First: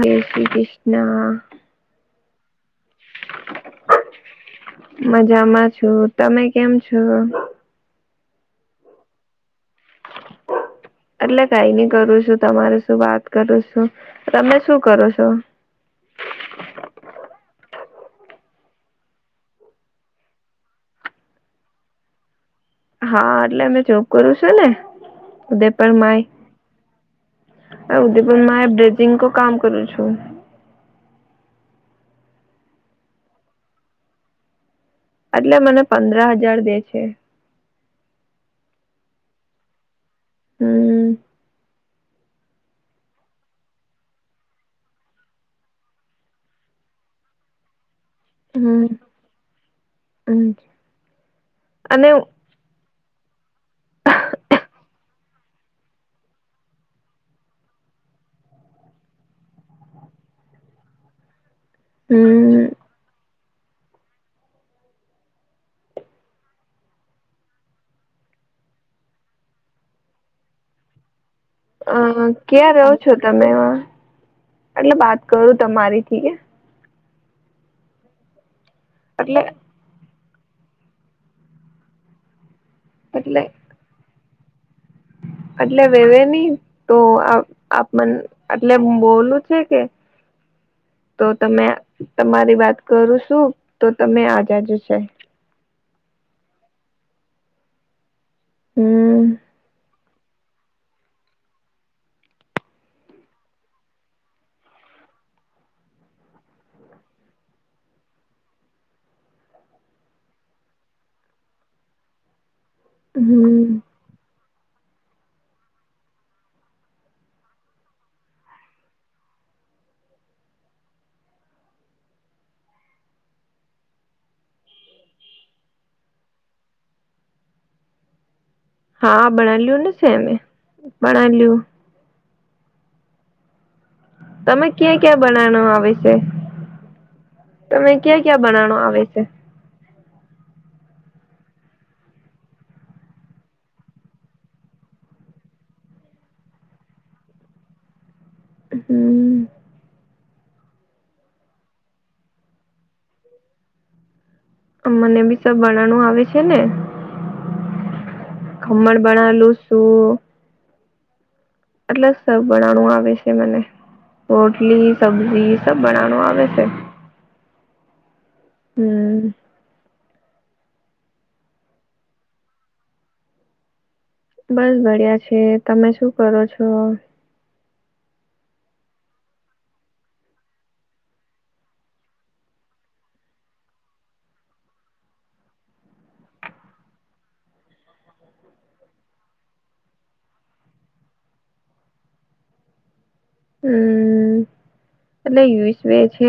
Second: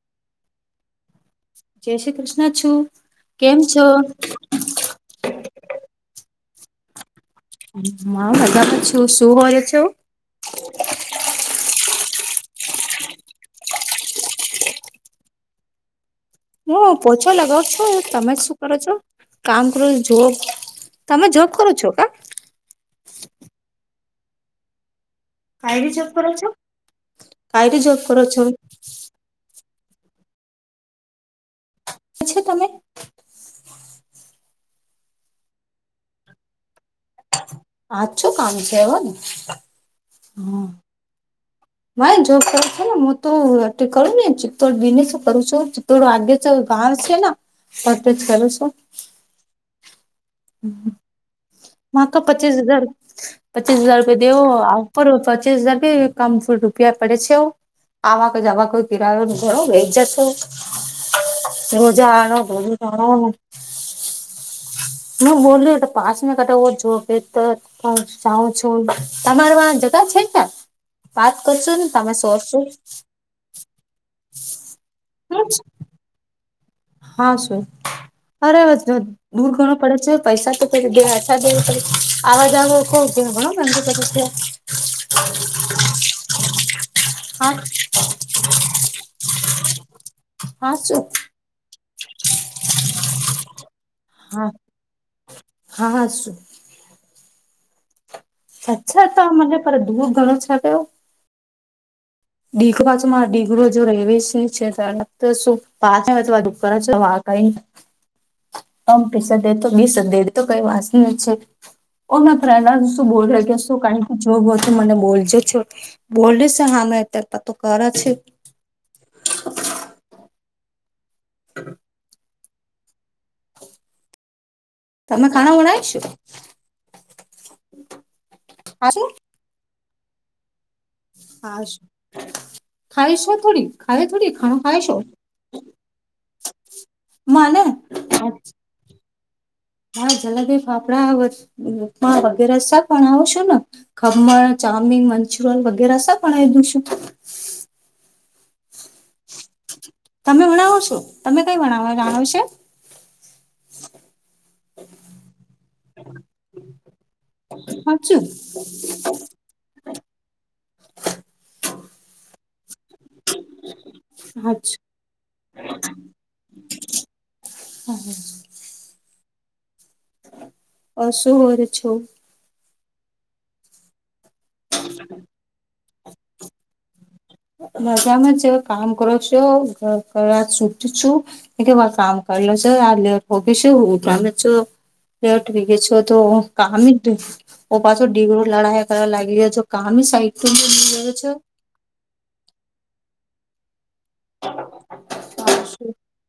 જય શ્રી કૃષ્ણ જય શ્રી કૃષ્ણ છું. કેમ છો? મજામાં છું. તમે કેમ છો? [unintelligible] એટલે કઈ નઈ કરું છું તમારે શું વાત કરું છું તમે શું કરો છો? હું પોછો લગાવ છો તમે શું કરો છો કામ કરો છો જો તમે જોબ કરો છો કે? હા એટલે અમે જોબ કરું છે ને. ઉદયપ કાયરી જોબ માય કરો છો? કાયરી હ જોબ કરો ઉદયપ છો? માય બજિંગ કો કામ કરું છું. છે, તમે એટલે મને પંદર હજાર દે છે. આજ છો કામ છે હમ મા જોબ કર છો ને હું તો એ [unintelligible] બહાર સેના [inaudible] હમ હમ [inaudible] અને પચીસ હજાર પચીસ હજાર રૂપિયા દવો આવ ઉપ પચીસ હજાર [inaudible] આવા કે જવા કોઈ [inaudible] રોજા હમ [inaudible] [inaudible] હ જાઉ છો તમારમાં જગા છે [unintelligible] વાત કરશો ને અ તમે સોરશો ક્યાં રહો છો તમે? એટલે વાત હમ કરું તમારી થીક યે. એટલે [inaudible] એટલે [unintelligible] એટલે [unintelligible] તો હા આપ મન એટલે બોલું છે કે. હા શું તો તમે તમારી વાત કરું શું તો તમે [inaudible] હા હા શું? અચ્છા હમ [unintelligible] [unintelligible] [unintelligible] બોલ કે શું હમ ક જો બો તો મને બોલજો છો બોલ છે [inaudible] તો કર છે. [unintelligible] તમે ખાના બનાવીશું. ખાશું હા [inaudible] ને છેમે હા ખાય શ થોડી ખાય થોડી. ખાણું તમે ક્યાં ખાઈશું ક્યાં બનાવનું આવે છે મને તમે ક્યાં ક્યાં બનાવનું આવે છે? હા જલેબી ફાફડા વગેરે [inaudible] છો ને. ખમણ, ચામીન મંચુરલ વગેરે [inaudible] દું છું. હમ તમે ભણાવો છો તમે કઈ ભણાવો રાણોશે [unintelligible] મને બી સ બનાણું આવે છે ને હાચું ખમણ બનાલું સું એટલે સર બનાવવાનું આવે છે મને હાચું રોટલી સબ્જી સબ બનાવાનું આવે છે હમ હમ અ શું હોર છું બસ બડિયા છે તમે શું કરો છો મજામાંજ કામ કરો છો કરવા સુધ છું એ કે વાર કામ કરલો છ આ લેટ ભગ શું હું તમે છ લઠવી ગે છો તો કામ જ ઓ પાછો ડીગરો લડા કરવા લાગી રહ્યો છે કામી સાઈ્યો છો હમ એટલે યુસ છે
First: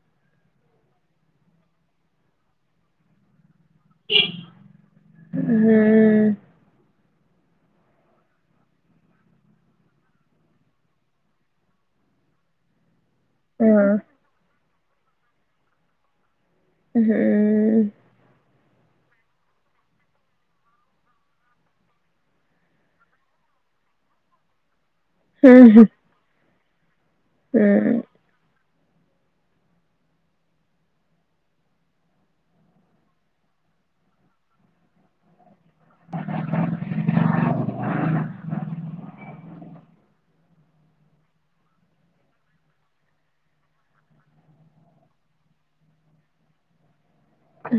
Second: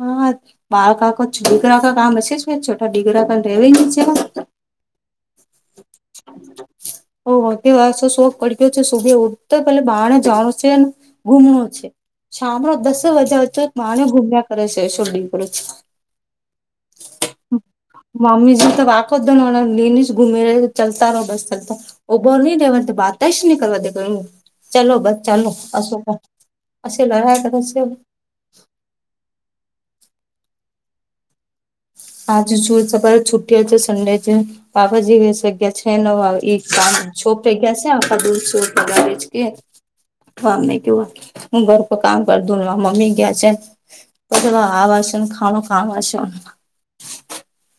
હા બાળકાકો દીકરાકા કામ હશે છોટા દીકરા કને રેવા છે હમ ઓ હો તો શોખ પડ ગ્યો છે સુબે ઉઠ તો પલે બહારણે જાણું છે ગુમણ છે શામનો દસે વાજ્યા વચ હા માણ ગુમ્યા કરે છે શોંગ હમ મમ્મીજી તો વાકો દ લેની જ ઘુમે ચાલતા રહો બસ ચાલતા ઉભો નહી રેવાર તો વાત જ નની કરવા દેખ ચલો બસ ચાલો હમ અો ક અ લડા કર હમ આજ શું તમારે છુ્ટી છે સંન્ડે છે બાપાજી વસગ્યા છે ન કામ છપગયા છે આખા દૂર છર કે મને કેવું હું ઘર પર કામ કર દઉ ને મમ્મી ગયા છે આવાસન ખાાવ ખવાસન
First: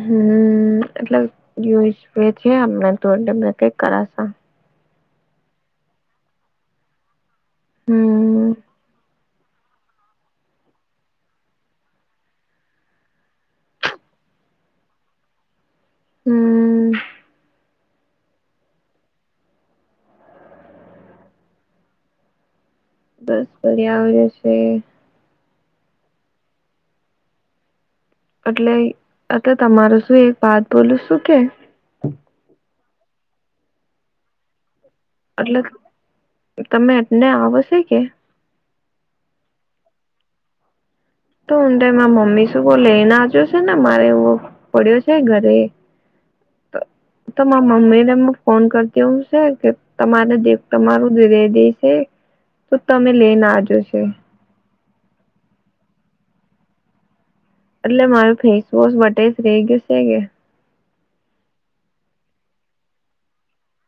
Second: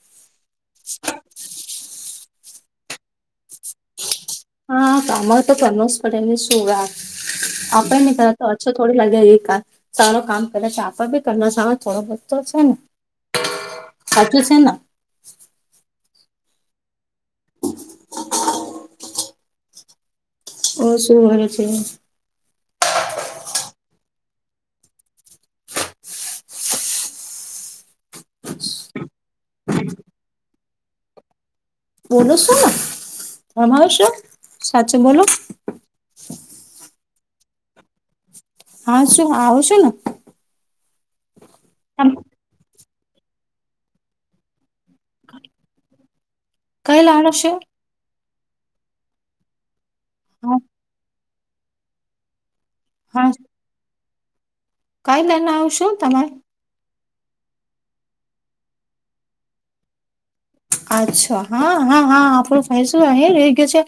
હમ એટલે જોઈશ છે એને કઈક કરાશ હા કામ તો કરમોસ પડે ને શું આપણે ન કર તો હમ અચ્છ થોડી લાગે એ ક સારો કામ કરે છેાપડ બી કરના સારો થોડો બધતો છે ને સાચું છે ને હમ ઓ શું વા છે બસ બિયા આવ જશે એટલે અ તમાર શું એક વાત બોલું શું કે બોલો શું તમાવ શું સાચચો બોલો એટલે તમે એટને આવશે કે હા શું આવું છું ને તો ઊ તમે મમ્મી શું બહ લઈનેજ્યો છે ને મારે એવું પડ્યો છે ઘરે કઈ લાડો તો છો મમ્મીને ફોન કરતી હું છે કે તમારે હા તમારું જ રઈ દેશે તો તમે હા લઈને આજો છે કઈ લઈને આવશો તમે એટલે મારું ફેસ વોશ બટે જ રઈ ગયું છે કે અચ્છા હા હા હા આપડું ફસું અ રહી ગય છે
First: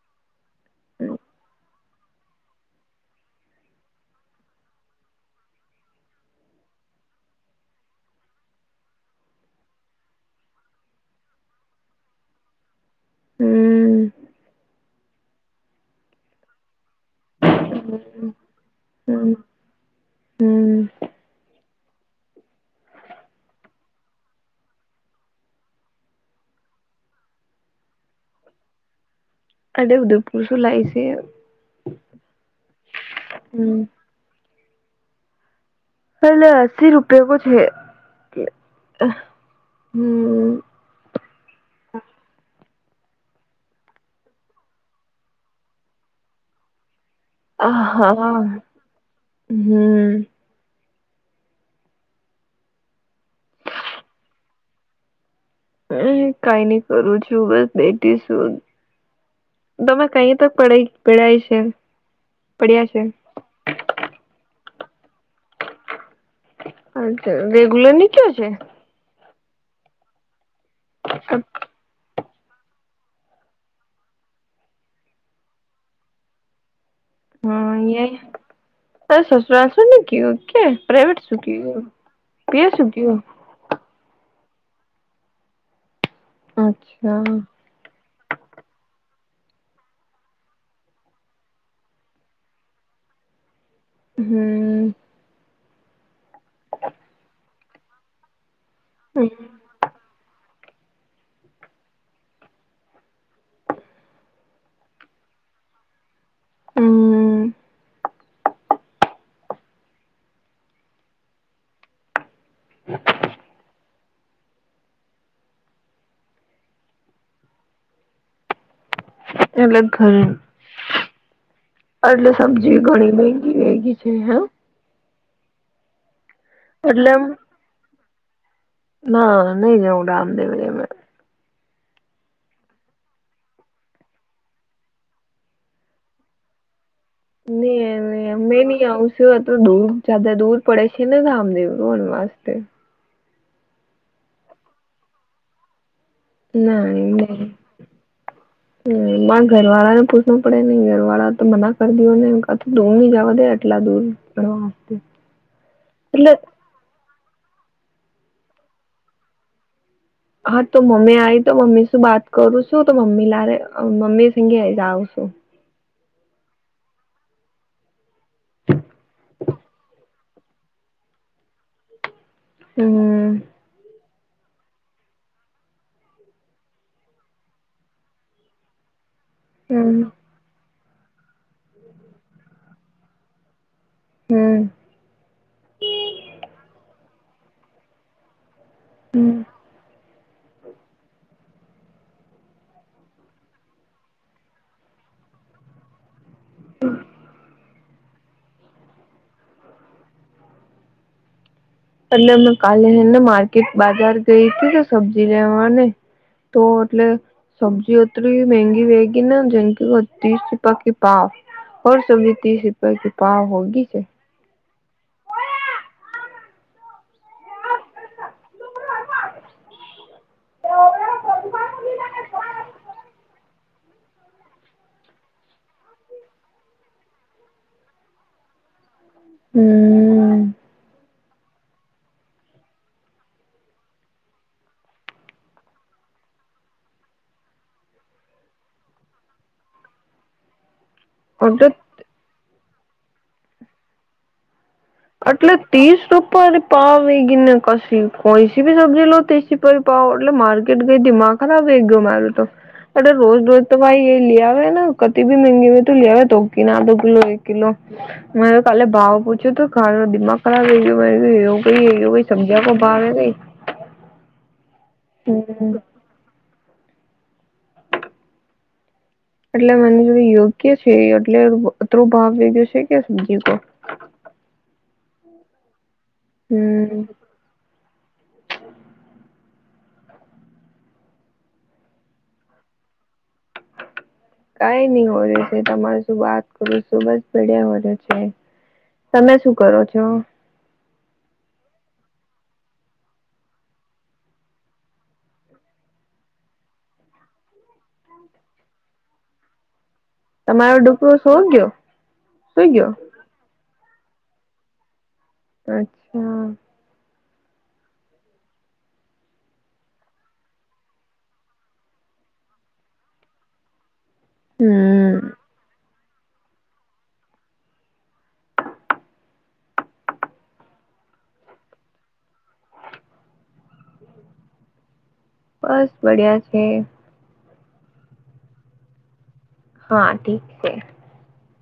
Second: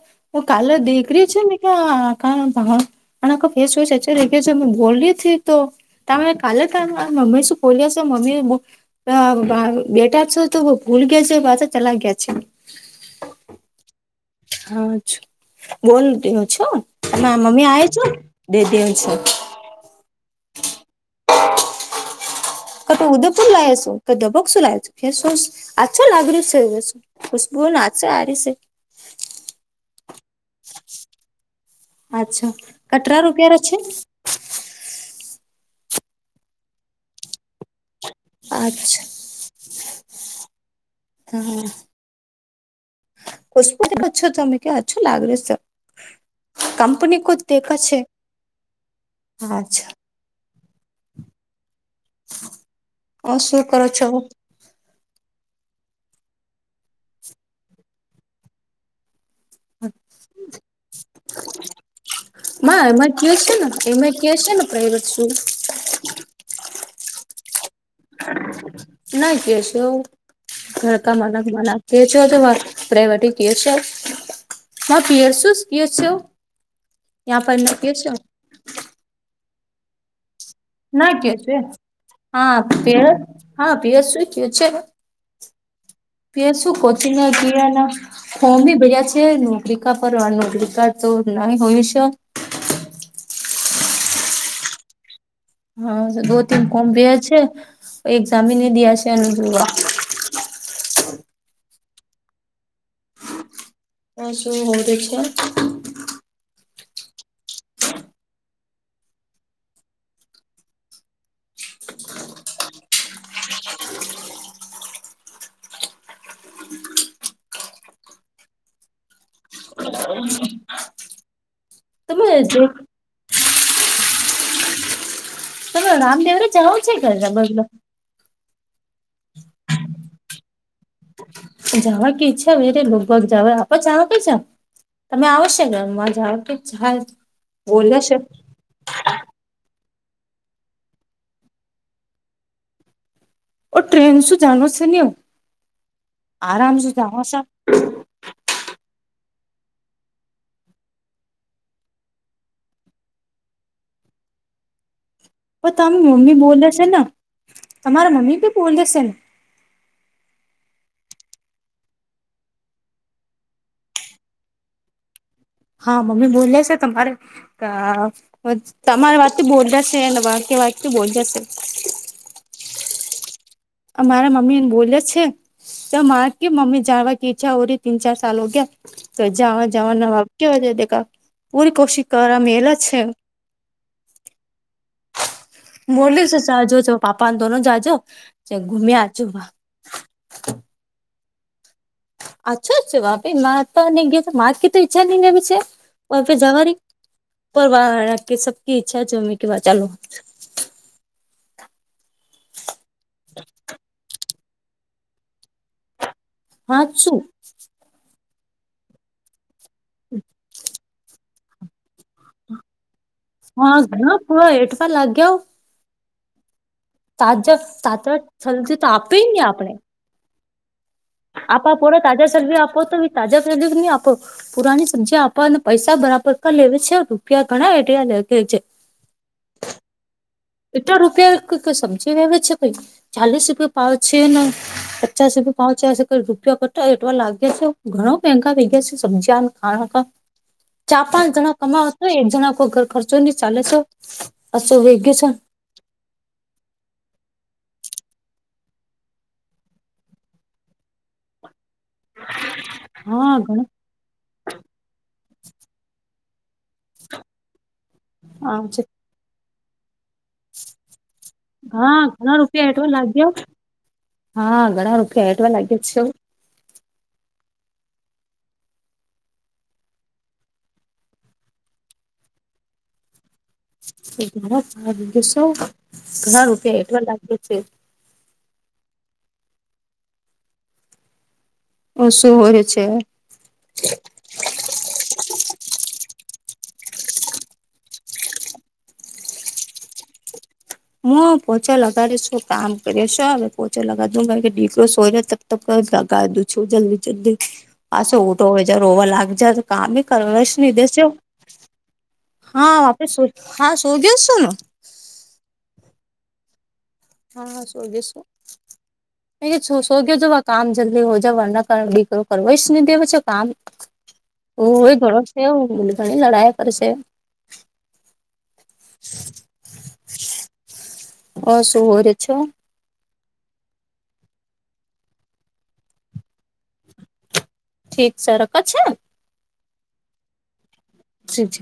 કાલર દેખરી છે ને ક્યા આ આસય છેચ કે મે બોલી હતીથી તો ત કાલ ત મમ્મી સુ પોોલીસ મમ્મી હ બેટાર છેો તો ભૂલ ગયા છે બાચા ચલા ગયા છે હમ હા છ બોન ત છો ત મમ્મી આવ છો બે દેવ છો હમ હમ ક ત ઉદપુ લસો ક દબોકસુ લસો ફેસ વોશ આચ્છા લાગર્યું છેસું ખુશબુ ના છે આ ર છે અડે ઉદયપુર શું લાય છે અચ્છા કટરા રૂપાર અ છે હમ પલે અસ્સી રૂપિયા કો છે અચ્છા હમ હા કશછો તમે અછું લાગ્યો કંપની હ દેખા છે હા અચ્છા હમ અ શું કર છો હમ કઈ નઈ કરું છું બસ બેઠીશું તમે કઈ તક પડ પડાય છે પડ્યા ના છે એમાં ને એમઈ કે છે ને પ્રાાઈવેટ સ્કૂલ અચ રેગુલર નચ હ છે ના કેશ ઘરકા મનાખ મનાખ પ પ્રવટ કે છ હ પર છસ કે છ હમ ઈ ત શશુરા આસુન ક હ ના કે છે હા પીએ શું પે ગયું હા પીસ શું ક છેને પીસું કોછી અચ્છા ના ક ફમ ભી ભયા છે નોકરીિકા પર નોકરીિકા તો નહી હોય છે હમ હા દો તન ફમ ભ છે એઝામી ને દયા છે હમ એનું જોવા હ શું હોવ દસ હ એટલે ઘરે તમે એટલે જે સમબજી ઘણી બઈ છે હા ત રામદેવરે જવું છે કે એટલે એમ બગલો ના નહી જઉ ગ આમ દે વ મે જવા કે ઈચ્છા વેરે લોગભગ જાવ આપ જાાવ કે જા તમે આવશે ઘરમાં જાઓ તો ચાલ ન મેં નહી આવું તો દૂર જદ દૂર પડે છે ને રાામદેવ રણ વાસ્તે ઓ ટ્રેન શું જાણ છે ને હ આરામ સુ જાણ છ હ હ મારે ઘર વાળા ને પૂછવું પડે નઈ ઘર વાળા તો મના કરી દો ને કા દૂર ની જવા દે આટલા દૂર હ હસ્ તો તમે મમ્મી બોલશે ને તમારા મમ્મી બી બોલેશે ને હા તો મમ્મી આવી તો મમ્મી શું વાત કરું છું તો મમ્મી લારે મમ્મી સંગે જઉં છું હા મમ્મી બોલે છે તમારે તમારી વાતથી બોલ જશે વાકી્ય વાતથી બોલ જશે હમ મારા મમ્મી ને બોલે છે ત મા કે મમ્મી જાણવા કે ઈચ્છા હો રહી તીન ચાર સલ હો ગયા તો જવા જવા કેવા દેખા પૂરી કોશિશ કરવા મે એલા છે હમ બોલ્યું જજો પાપાને દોનો જાજો ઘુમે્યા હમ આજો અચ્છાચ્ વાપે મા તો ગયા મા કે તો ઈચ્છા નહીને છે વાપે જવાની પરવા રા કે સબ ઈ્છા જોમે વા ચાલું એટલે મે કાલેને માર્કેટ બાજાર ગઈ હતી તો સબ્જી લેવાને તો હા એટલે શું સબ્જી ઓ થડી મગી વેગી ને જેંકી ત્રીસ રૂપકી પાાવ હોર સુોી ત્રીસ રૂપિયા ક પાાવ હોગી છે હ એઠ પણ લાગ ગ હો તાજ તાજ થલજ તો આપે ને આપણે આપપો તાજા શરદી આપો તોી તાજા શરદી નહી આપો પુરાની સબ્જી આપવાને પૈસા બરાબર ક લેવી છે રૂપિયા ઘણા એડિયા લેખે છે હમ એટલા રૂપિયા સમજી આવે છે ભ ચાલીસ રૂપિયા પાાવ છે ને પચાસ રૂપિયા પાાવ છેશે ક રૂપિયા કટો એટવા લાગે છે ઘણાો મંગા વગ્યા છે સબ્જ ખાણ હ ચાર પાંચ જણા કમાવ છ એક જણા કોઈ ઘર ખર્ચો નહી ચાલેસો અશો ભ એટલે ત્રીસ રૂપર પાવ ગીને કશી કોઈ સી ભી સબ્જી લો તી એટલે માર્કેટ ગઈ દીમા ખરાબ એક ગમા્યો તો એટલે હા રોજ રોજ ઘણા ભાઈ એ લયાવે કતિી મંંગી હો તો લ્યાવે તો કના દો કિલો એક કિલો મે કાલે ભાવ પૂછ્યો તો ઘર નો દિમાગ હા ખ એ ઘણા સમજ્યા રૂપિયા કો એટવા ભ ગઈ લાગ્યા હા ઘણા રૂખિયા હઠવા હમ લાગ્યા જ છે એટલે મને જોડું યોગ્ય છે એટલે અતરો ભાવ વેગયો છે કે સબ્જી પર સો ઘણા રૂપિયા હમ એટલા લાગે છે ઓ શુ હોયય છે કઈ નઈ હોય છે તમાર શું વાત કરું સુબ જ પડ્યા હો છે તમે શું કરો છો હું પોચા લગાડીશું કામ કરીશ હવે પોચા લગાડ કે દીકરો સો તો ક લગાવ દું છું જલ્દી જલ્દી પાછો ઉટો હોય જ રોવા લાગ જાય કામ એ કરવા તમારો નિહીધે છે ડુકરો સો ગયો સુઈ હા ગયો આપે શું હા શોધ છો અચ્છા હા હા શોજ શું હ ું શો ગયો જો કામ જલ્દી હો જાવના કારીું કર જ નહી દેવા છે કામ ઓ એ ઘણો હમ છે એ બોને ઘણી લડાઈ કરશે હ શું હોરે છો બસ બડિયા છે ઠીક સર રખ છે હા ઠીક છે જી છે